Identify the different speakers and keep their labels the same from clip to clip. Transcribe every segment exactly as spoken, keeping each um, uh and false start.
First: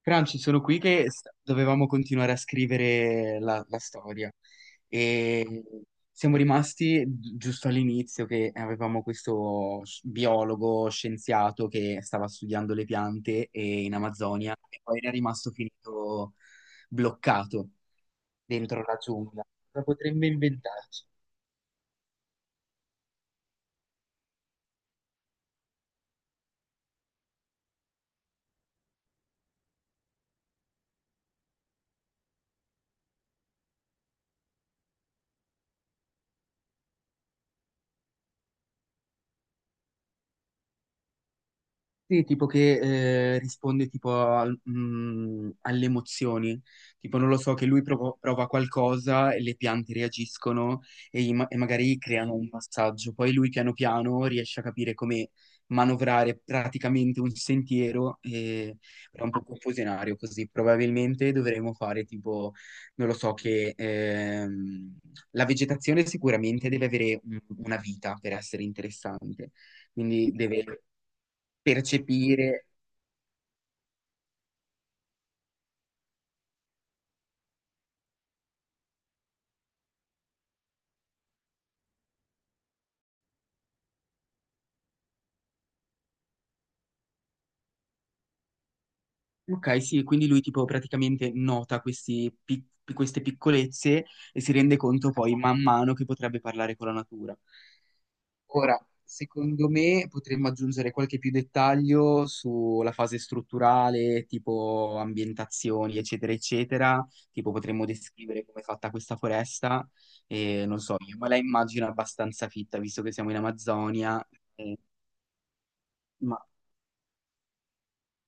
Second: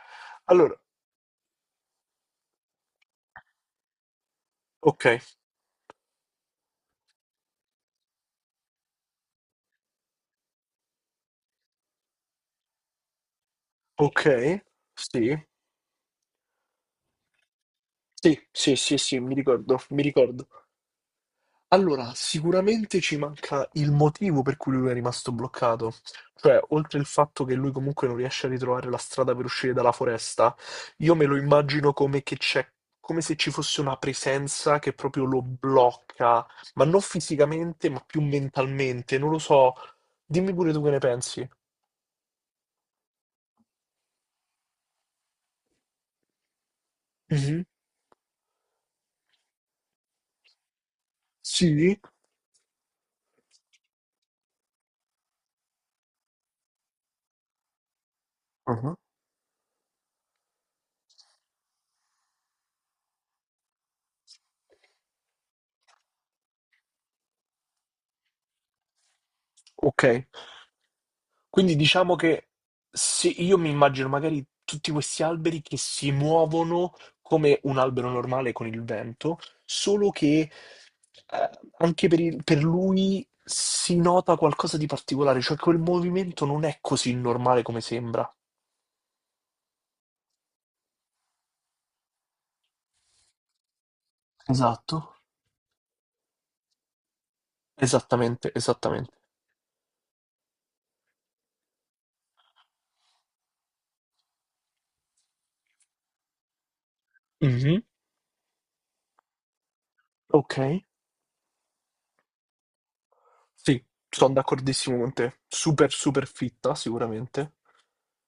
Speaker 1: Franci, sono
Speaker 2: Allora,
Speaker 1: qui che s- dovevamo continuare a scrivere la, la storia
Speaker 2: ok,
Speaker 1: e siamo rimasti gi- giusto all'inizio che avevamo questo sci- biologo scienziato che stava studiando le piante e- in
Speaker 2: ok,
Speaker 1: Amazzonia e poi era
Speaker 2: sì,
Speaker 1: rimasto finito bloccato
Speaker 2: sì, sì,
Speaker 1: dentro la
Speaker 2: sì, sì, mi
Speaker 1: giungla.
Speaker 2: ricordo,
Speaker 1: Cosa
Speaker 2: mi
Speaker 1: potremmo
Speaker 2: ricordo.
Speaker 1: inventarci?
Speaker 2: Allora, sicuramente ci manca il motivo per cui lui è rimasto bloccato, cioè, oltre il fatto che lui comunque non riesce a ritrovare la strada per uscire dalla foresta, io me lo immagino come che c'è, come se ci fosse una presenza che proprio lo blocca, ma non fisicamente, ma più mentalmente, non lo so. Dimmi pure tu che ne pensi.
Speaker 1: Sì, tipo che eh, risponde tipo al- mm, alle emozioni, tipo non lo so,
Speaker 2: Mhm.
Speaker 1: che lui provo- prova qualcosa e le piante reagiscono e, i ma- e
Speaker 2: Sì.
Speaker 1: magari creano un passaggio, poi lui piano piano riesce a capire come manovrare praticamente un sentiero. E...
Speaker 2: Ah,
Speaker 1: Però è un po' confusionario così, probabilmente dovremmo fare tipo, non lo so, che ehm, la vegetazione sicuramente deve avere un- una vita per essere interessante,
Speaker 2: ok.
Speaker 1: quindi deve
Speaker 2: Quindi diciamo che
Speaker 1: percepire.
Speaker 2: sì, io mi immagino magari tutti questi alberi che si muovono come un albero normale con il vento, solo che eh, anche per, il- per lui si nota qualcosa di particolare, cioè quel movimento non è così normale come sembra.
Speaker 1: Ok, sì, quindi lui tipo praticamente nota questi pic- queste piccolezze e si rende
Speaker 2: Esatto.
Speaker 1: conto poi man mano che potrebbe parlare con la natura.
Speaker 2: Esattamente,
Speaker 1: Ora,
Speaker 2: esattamente.
Speaker 1: secondo me potremmo aggiungere qualche più dettaglio sulla fase strutturale, tipo ambientazioni, eccetera, eccetera. Tipo
Speaker 2: Mhm.
Speaker 1: potremmo descrivere come è fatta questa foresta
Speaker 2: Ok,
Speaker 1: e non so, io me la immagino abbastanza fitta, visto che siamo in
Speaker 2: sì,
Speaker 1: Amazzonia.
Speaker 2: sono
Speaker 1: eh,
Speaker 2: d'accordissimo con te. Super, super
Speaker 1: ma
Speaker 2: fitta, sicuramente.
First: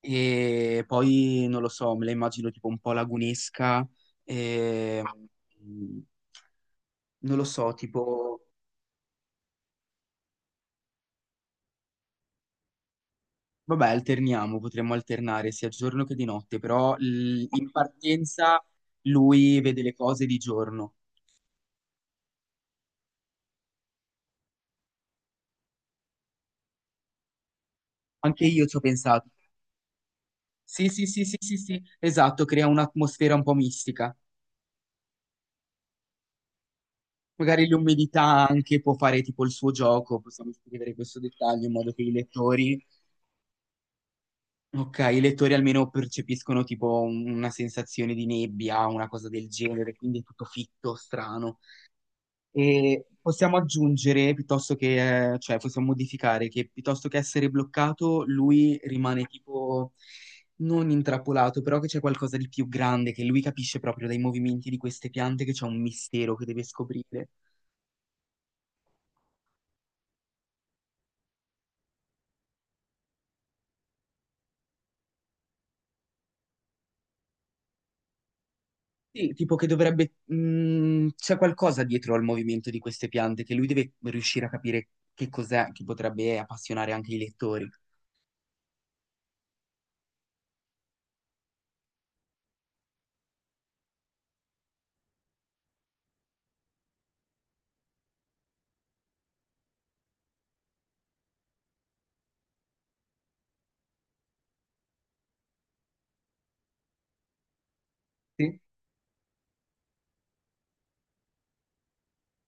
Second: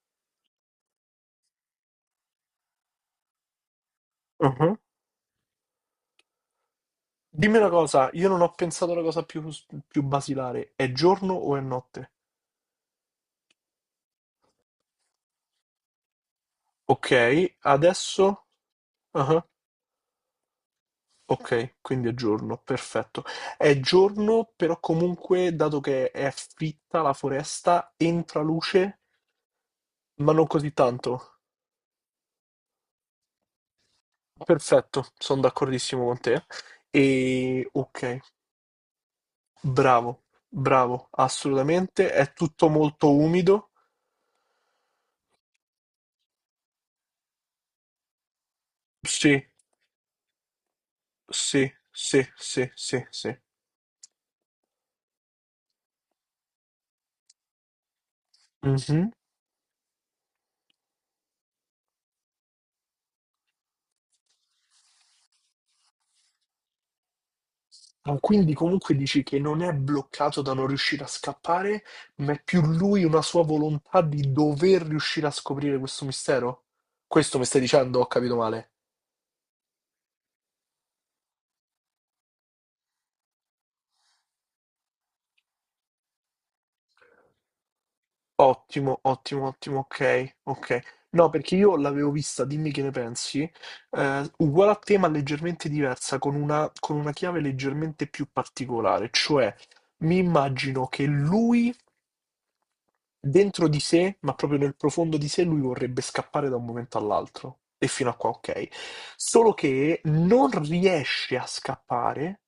Speaker 1: E poi non lo so, me la immagino tipo un po' lagunesca, e, mm, non lo
Speaker 2: Dimmi una
Speaker 1: so,
Speaker 2: cosa, io non
Speaker 1: tipo,
Speaker 2: ho pensato alla cosa più, più basilare, è giorno o è notte?
Speaker 1: vabbè, alterniamo, potremmo alternare sia giorno che di notte, però l-
Speaker 2: Ok,
Speaker 1: in
Speaker 2: adesso...
Speaker 1: partenza
Speaker 2: ah,
Speaker 1: lui vede le cose di giorno.
Speaker 2: ok, quindi è giorno, perfetto. È giorno, però comunque, dato che è fitta la foresta, entra
Speaker 1: Anche io ci ho
Speaker 2: luce,
Speaker 1: pensato.
Speaker 2: ma non così
Speaker 1: Sì, sì, sì, sì,
Speaker 2: tanto.
Speaker 1: sì, sì, esatto, crea un'atmosfera un po' mistica.
Speaker 2: Perfetto, sono d'accordissimo con te.
Speaker 1: Magari
Speaker 2: E ok,
Speaker 1: l'umidità anche può fare tipo il suo gioco,
Speaker 2: bravo,
Speaker 1: possiamo scrivere
Speaker 2: bravo,
Speaker 1: questo dettaglio in modo che
Speaker 2: assolutamente.
Speaker 1: i
Speaker 2: È tutto
Speaker 1: lettori.
Speaker 2: molto umido.
Speaker 1: Ok, i lettori almeno percepiscono tipo un- una sensazione di nebbia, una cosa
Speaker 2: Sì,
Speaker 1: del genere, quindi è tutto fitto, strano.
Speaker 2: sì, sì, sì, sì,
Speaker 1: E
Speaker 2: sì.
Speaker 1: possiamo aggiungere, piuttosto che, eh, cioè possiamo modificare, che piuttosto che essere bloccato, lui
Speaker 2: Mhm.
Speaker 1: rimane tipo non intrappolato, però che c'è qualcosa di più grande, che lui capisce proprio dai movimenti di queste piante che c'è un mistero che deve scoprire.
Speaker 2: Ma quindi comunque dici che non è bloccato da non riuscire a scappare, ma è più lui una sua volontà di dover riuscire a scoprire questo mistero? Questo mi stai dicendo, ho capito male.
Speaker 1: Sì, tipo che dovrebbe... mh, c'è qualcosa dietro al movimento di queste piante che lui deve riuscire a capire che cos'è che potrebbe appassionare anche i lettori.
Speaker 2: Ottimo, ottimo, ottimo, ok, ok. No, perché io l'avevo vista, dimmi che ne pensi, eh, uguale a te ma leggermente diversa, con una, con una chiave leggermente più particolare, cioè mi immagino che lui dentro di sé, ma proprio nel profondo di sé, lui vorrebbe scappare da un momento all'altro. E fino a qua
Speaker 1: Sì.
Speaker 2: ok. Solo che non riesce a scappare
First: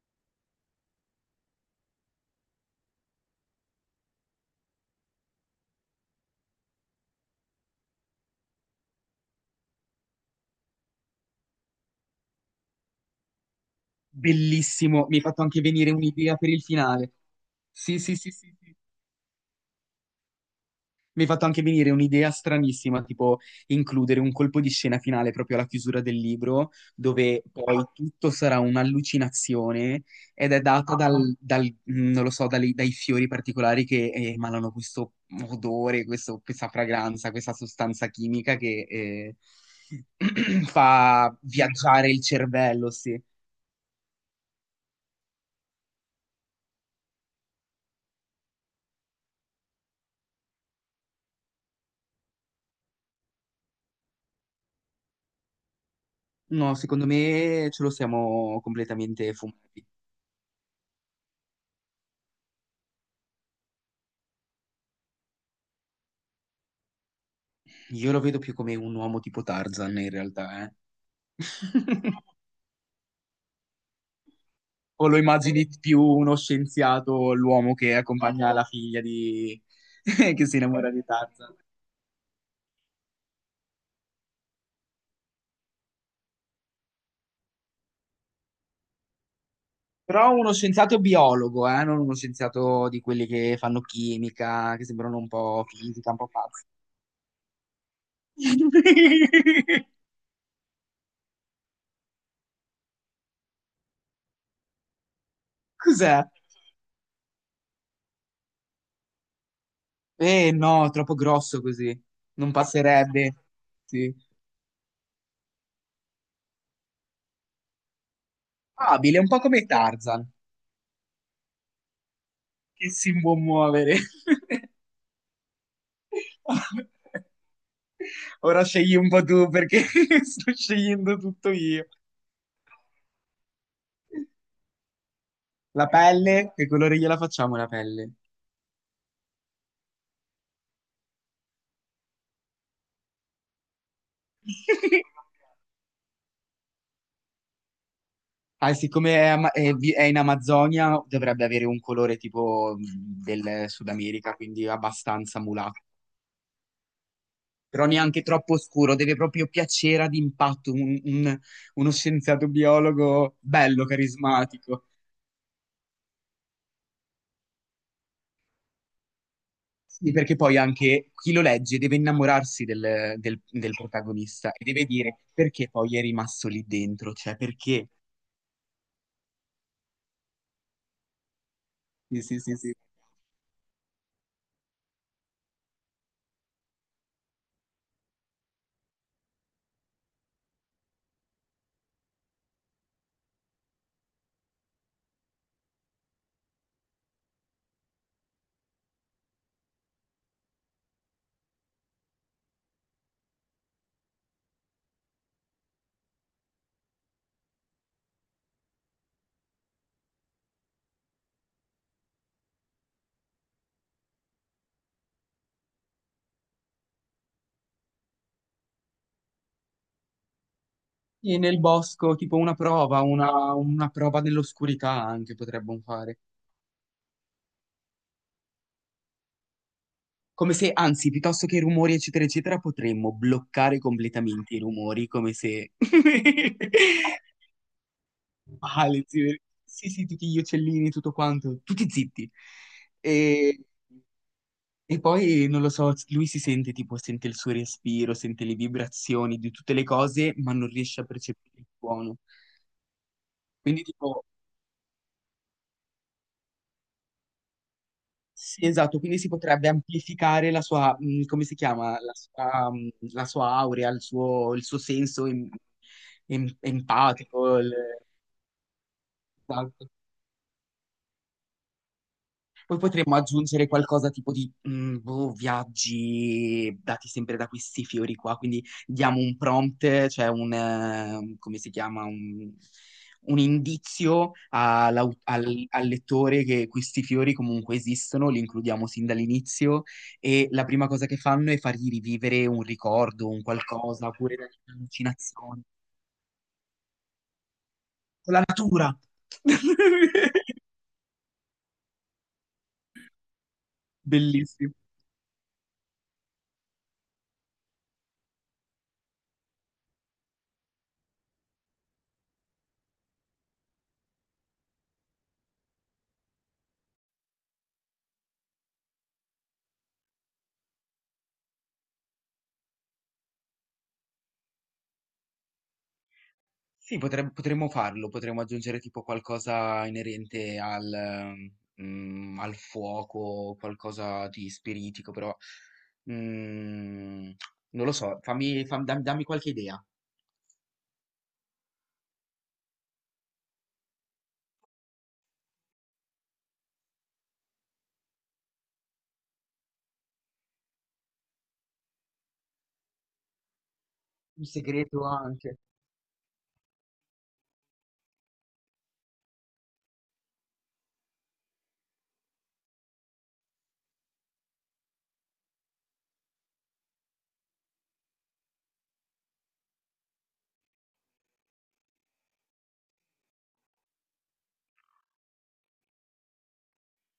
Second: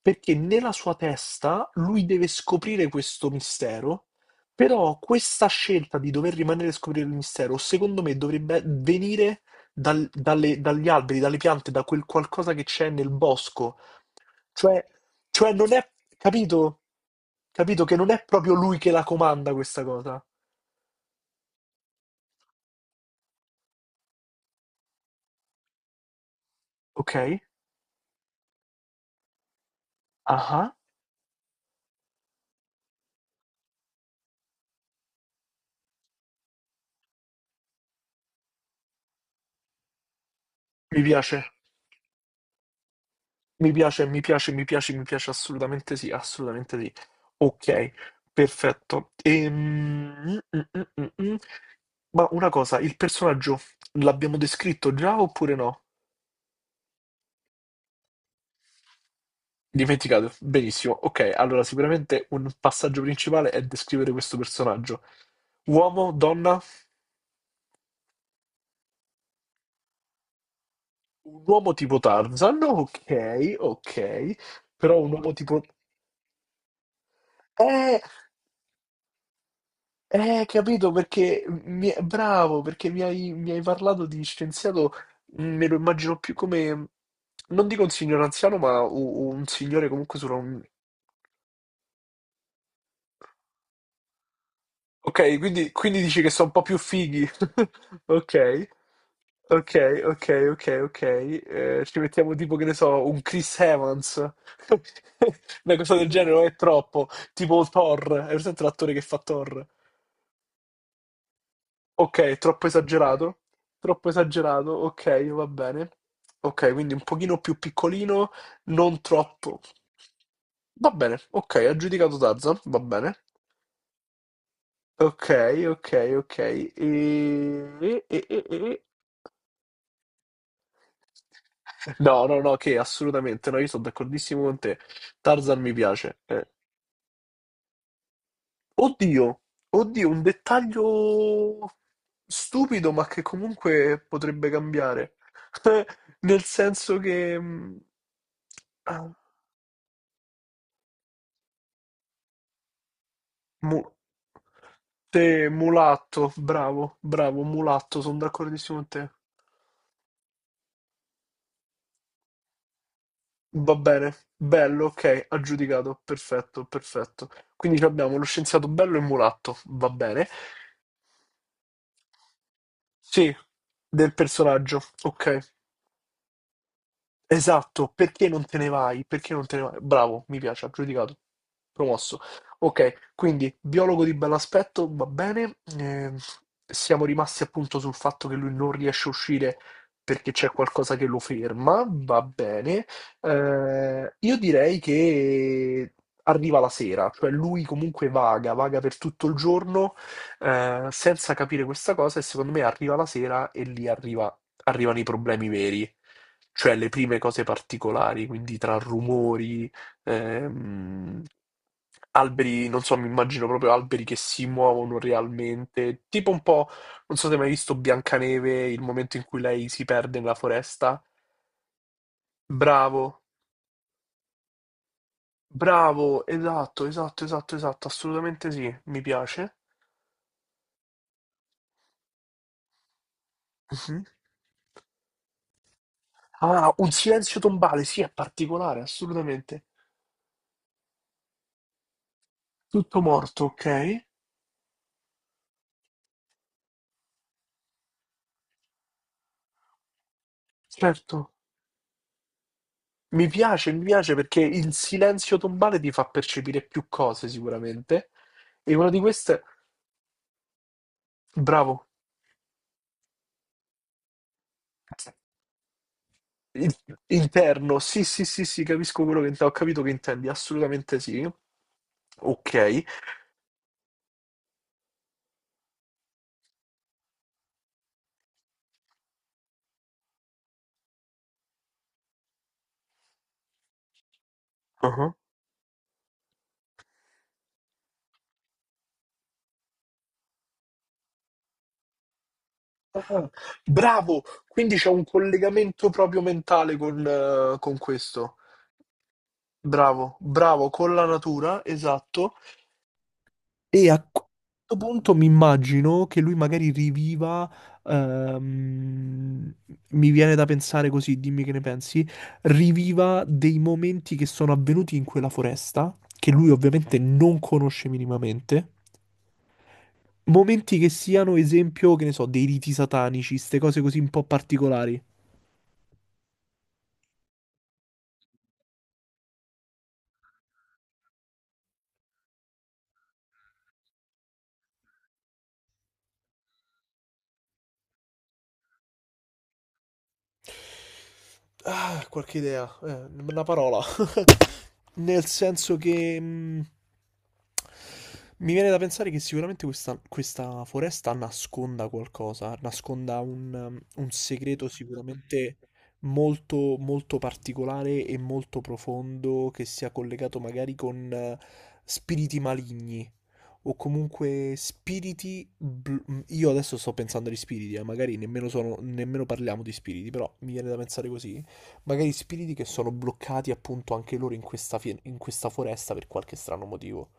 Speaker 2: perché nella sua testa lui deve scoprire questo mistero, però questa scelta di dover rimanere a scoprire il mistero, secondo me, dovrebbe venire dal- dalle- dagli alberi, dalle piante, da quel qualcosa che c'è nel bosco. Cioè,
Speaker 1: Bellissimo, mi hai fatto
Speaker 2: cioè
Speaker 1: anche
Speaker 2: non è,
Speaker 1: venire un'idea per il
Speaker 2: capito?
Speaker 1: finale.
Speaker 2: Capito che
Speaker 1: Sì,
Speaker 2: non
Speaker 1: sì,
Speaker 2: è
Speaker 1: sì, sì,
Speaker 2: proprio
Speaker 1: sì.
Speaker 2: lui che la comanda questa cosa.
Speaker 1: Mi hai fatto anche venire un'idea stranissima, tipo includere un colpo di scena finale proprio alla chiusura del libro,
Speaker 2: Ok,
Speaker 1: dove poi tutto sarà un'allucinazione ed è
Speaker 2: ah,
Speaker 1: data dal, dal- mm, non lo so, dalle- dai fiori particolari che emanano questo odore, questo- questa fragranza, questa sostanza chimica che eh,
Speaker 2: mi
Speaker 1: fa
Speaker 2: piace,
Speaker 1: viaggiare il cervello, sì.
Speaker 2: mi piace, mi piace, mi piace, mi piace assolutamente sì, assolutamente sì. Ok, perfetto. Ehm, mm, mm, mm, mm. mm. Ma una cosa, il personaggio l'abbiamo descritto già oppure no?
Speaker 1: No, secondo me ce lo siamo completamente fumati.
Speaker 2: Dimenticato, benissimo. Ok, allora sicuramente un passaggio principale è descrivere questo personaggio. Uomo, donna,
Speaker 1: Io lo vedo più come un uomo tipo Tarzan in realtà, eh.
Speaker 2: un uomo tipo Tarzan, ok, ok, però
Speaker 1: O
Speaker 2: un
Speaker 1: lo
Speaker 2: uomo tipo...
Speaker 1: immagini più uno scienziato, l'uomo che
Speaker 2: Eh,
Speaker 1: accompagna la figlia di...
Speaker 2: eh,
Speaker 1: che si innamora
Speaker 2: capito,
Speaker 1: di
Speaker 2: perché
Speaker 1: Tarzan?
Speaker 2: mi- bravo, perché mi hai, mi hai parlato di scienziato, mm, me lo immagino più come, non dico un signore anziano, ma u- un signore comunque
Speaker 1: Però
Speaker 2: sulla...
Speaker 1: uno
Speaker 2: un-
Speaker 1: scienziato biologo, eh, non uno scienziato di quelli che fanno chimica, che sembrano un
Speaker 2: Ok,
Speaker 1: po'
Speaker 2: quindi, quindi
Speaker 1: fisica, un
Speaker 2: dici
Speaker 1: po'
Speaker 2: che sono un po'
Speaker 1: pazzi.
Speaker 2: più fighi. Ok, ok, ok, ok, ok. Eh, ci mettiamo tipo, che ne so, un Chris Evans. Una cosa del
Speaker 1: Cos'è?
Speaker 2: genere, non è troppo. Tipo Thor, hai presente l'attore che fa Thor?
Speaker 1: Eh no, troppo grosso così.
Speaker 2: Ok,
Speaker 1: Non
Speaker 2: troppo
Speaker 1: passerebbe.
Speaker 2: esagerato? Troppo
Speaker 1: Sì.
Speaker 2: esagerato, ok, va bene. Ok, quindi un pochino più piccolino, non
Speaker 1: Abile, un po'
Speaker 2: troppo.
Speaker 1: come Tarzan,
Speaker 2: Va bene, ok, aggiudicato Tarzan, va
Speaker 1: che si
Speaker 2: bene.
Speaker 1: può muovere.
Speaker 2: Ok, ok, ok. E... e- e- e-
Speaker 1: Ora
Speaker 2: e-
Speaker 1: scegli un po' tu perché sto scegliendo tutto io.
Speaker 2: No, no, no, che assolutamente, no, io sono d'accordissimo con te. Tarzan mi
Speaker 1: La
Speaker 2: piace. eh,
Speaker 1: pelle? Che colore gliela facciamo la pelle?
Speaker 2: Oddio, oddio, un dettaglio stupido, ma che comunque potrebbe cambiare. Nel senso che... mh,
Speaker 1: Ah,
Speaker 2: ah,
Speaker 1: siccome è, ama- è vi- è in Amazzonia, dovrebbe avere un colore tipo mh, del
Speaker 2: mu-
Speaker 1: Sud America, quindi
Speaker 2: te,
Speaker 1: abbastanza mulatto.
Speaker 2: mulatto, bravo, bravo,
Speaker 1: Però
Speaker 2: mulatto, sono
Speaker 1: neanche troppo
Speaker 2: d'accordissimo con
Speaker 1: scuro,
Speaker 2: te.
Speaker 1: deve proprio piacere ad impatto, un- un- uno scienziato biologo
Speaker 2: Va
Speaker 1: bello,
Speaker 2: bene, bello,
Speaker 1: carismatico.
Speaker 2: ok, aggiudicato, perfetto, perfetto. Quindi ci abbiamo lo scienziato bello e mulatto, va
Speaker 1: Sì,
Speaker 2: bene.
Speaker 1: perché poi anche chi lo legge deve innamorarsi del,
Speaker 2: Sì,
Speaker 1: del- del
Speaker 2: del
Speaker 1: protagonista e
Speaker 2: personaggio,
Speaker 1: deve dire
Speaker 2: ok.
Speaker 1: perché poi è rimasto lì dentro, cioè perché.
Speaker 2: Esatto, perché non te ne vai? Perché non te ne vai? Bravo, mi piace, aggiudicato, promosso.
Speaker 1: Sì, sì, sì, sì.
Speaker 2: Ok, quindi biologo di bell'aspetto, va bene. Eh, siamo rimasti appunto sul fatto che lui non riesce a uscire perché c'è qualcosa che lo ferma, va bene. Eh, io direi che arriva la sera, cioè lui comunque vaga, vaga per tutto il giorno, eh, senza capire questa cosa e secondo me arriva la sera e lì arriva- arrivano i problemi veri, cioè le prime cose particolari, quindi tra rumori, ehm, alberi, non so, mi immagino proprio alberi che si muovono realmente, tipo un po', non so se hai mai visto Biancaneve, il momento in cui lei si perde nella foresta.
Speaker 1: Sì, nel bosco, tipo una prova,
Speaker 2: Bravo,
Speaker 1: una, una prova nell'oscurità anche potremmo fare.
Speaker 2: bravo, esatto, esatto, esatto, esatto, assolutamente sì, mi piace.
Speaker 1: Come se, anzi, piuttosto che i rumori, eccetera, eccetera, potremmo bloccare
Speaker 2: Mhm.
Speaker 1: completamente i rumori, come se...
Speaker 2: Ah, un silenzio tombale, sì, è particolare,
Speaker 1: Male, sì,
Speaker 2: assolutamente.
Speaker 1: sì, sì, tutti gli uccellini, tutto quanto, tutti zitti.
Speaker 2: Tutto morto,
Speaker 1: E,
Speaker 2: ok?
Speaker 1: e poi, non lo so, lui si sente tipo, sente il suo respiro, sente le vibrazioni di tutte le cose, ma non riesce a
Speaker 2: Certo.
Speaker 1: percepire il suono.
Speaker 2: Mi piace, mi
Speaker 1: Quindi
Speaker 2: piace
Speaker 1: tipo
Speaker 2: perché il silenzio tombale ti fa percepire più cose sicuramente.
Speaker 1: sì,
Speaker 2: E una
Speaker 1: esatto,
Speaker 2: di
Speaker 1: quindi si
Speaker 2: queste,
Speaker 1: potrebbe amplificare la sua, mh, come si
Speaker 2: bravo,
Speaker 1: chiama, la sua, mh, la sua aurea, il suo, il suo senso em- em-
Speaker 2: Il-
Speaker 1: empatico. Il-
Speaker 2: interno. Sì, sì, sì, sì, capisco quello che intendi. Ho capito
Speaker 1: esatto.
Speaker 2: che intendi, assolutamente sì.
Speaker 1: Poi
Speaker 2: Ok.
Speaker 1: potremmo aggiungere qualcosa tipo di mm, boh, viaggi dati sempre da questi fiori qua, quindi diamo un prompt, cioè un, eh, come si chiama, un, un indizio
Speaker 2: Ah.
Speaker 1: all'au- al, al lettore che questi fiori comunque esistono, li includiamo sin dall'inizio e la prima cosa che fanno è fargli rivivere un ricordo,
Speaker 2: Ah,
Speaker 1: un qualcosa,
Speaker 2: bravo,
Speaker 1: oppure delle
Speaker 2: quindi c'è un
Speaker 1: allucinazioni.
Speaker 2: collegamento proprio mentale con, eh, con questo.
Speaker 1: Con la natura!
Speaker 2: Bravo, bravo, con la natura, esatto. E a
Speaker 1: Bellissimo.
Speaker 2: questo punto mi immagino che lui magari riviva, ehm, mi viene da pensare così, dimmi che ne pensi, riviva dei momenti che sono avvenuti in quella foresta, che lui ovviamente non conosce minimamente, momenti che siano esempio, che ne so, dei riti satanici, queste cose così un po' particolari.
Speaker 1: Sì, potrem- potremmo farlo, potremmo aggiungere tipo qualcosa inerente al, mm, al fuoco, qualcosa di spiritico, però mm, non lo so, fammi, fam- dam- dammi qualche idea.
Speaker 2: Ah, qualche idea, eh, una parola. Nel senso che mh, mi viene da pensare che sicuramente questa, questa foresta nasconda qualcosa, nasconda un, um, un
Speaker 1: Un
Speaker 2: segreto
Speaker 1: segreto
Speaker 2: sicuramente
Speaker 1: anche.
Speaker 2: molto, molto particolare e molto profondo che sia collegato magari con eh, spiriti maligni o comunque spiriti. Bl- mm, io adesso sto pensando agli spiriti, eh, magari nemmeno, sono, nemmeno parliamo di spiriti, però mi viene da pensare così. Magari spiriti che sono bloccati appunto anche loro in questa, fie- in questa foresta per qualche strano motivo.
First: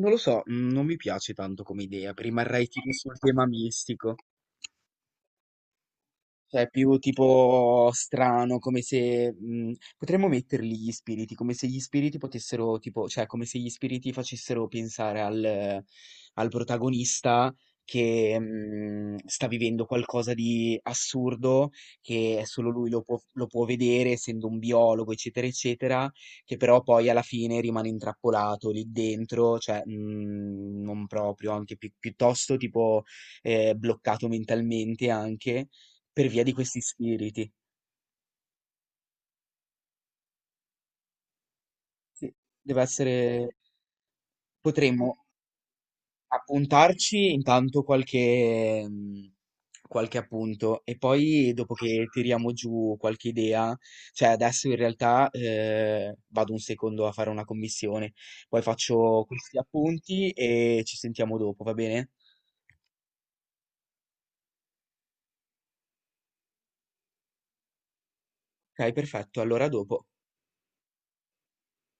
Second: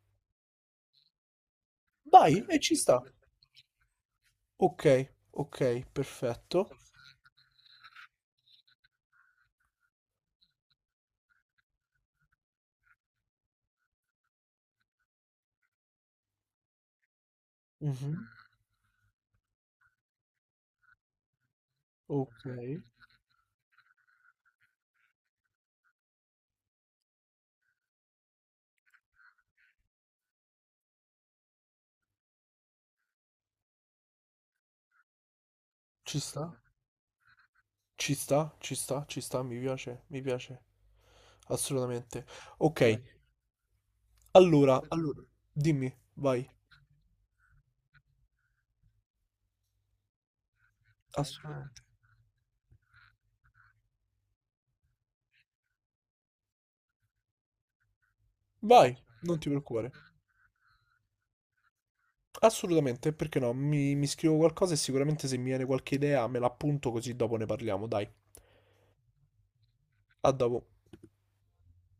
Speaker 1: Non lo so, mm, non mi piace tanto come idea,
Speaker 2: Vai, e
Speaker 1: rimarrei
Speaker 2: ci
Speaker 1: tipo
Speaker 2: sta.
Speaker 1: sul tema mistico.
Speaker 2: Ok, ok, perfetto.
Speaker 1: Cioè, più tipo strano, come se mh, potremmo metterli gli spiriti, come se gli spiriti potessero, tipo, cioè, come se gli spiriti facessero pensare al, al protagonista
Speaker 2: Mhm,
Speaker 1: che mh, sta vivendo qualcosa di assurdo, che
Speaker 2: ok,
Speaker 1: solo lui lo può, lo può vedere, essendo un biologo, eccetera, eccetera, che però poi alla fine rimane intrappolato lì dentro, cioè, mh, non proprio, anche pi- piuttosto tipo eh, bloccato mentalmente anche
Speaker 2: ci
Speaker 1: per via
Speaker 2: sta,
Speaker 1: di questi spiriti.
Speaker 2: ci sta, ci sta, ci sta, mi piace, mi piace. Assolutamente.
Speaker 1: Sì. Deve
Speaker 2: Ok,
Speaker 1: essere
Speaker 2: allora,
Speaker 1: potremmo
Speaker 2: allora, dimmi, vai.
Speaker 1: appuntarci intanto qualche mhmm, qualche appunto e poi dopo
Speaker 2: Assolutamente.
Speaker 1: che tiriamo giù qualche idea, cioè adesso in realtà, ehm, vado un secondo a fare una commissione, poi
Speaker 2: Vai,
Speaker 1: faccio
Speaker 2: non ti
Speaker 1: questi
Speaker 2: preoccupare.
Speaker 1: appunti e ci sentiamo dopo, va bene?
Speaker 2: Assolutamente, perché no? Mi, mi scrivo qualcosa e sicuramente se mi viene qualche idea me l'appunto così dopo ne parliamo, dai.
Speaker 1: Okay, perfetto, allora a dopo.
Speaker 2: A dopo.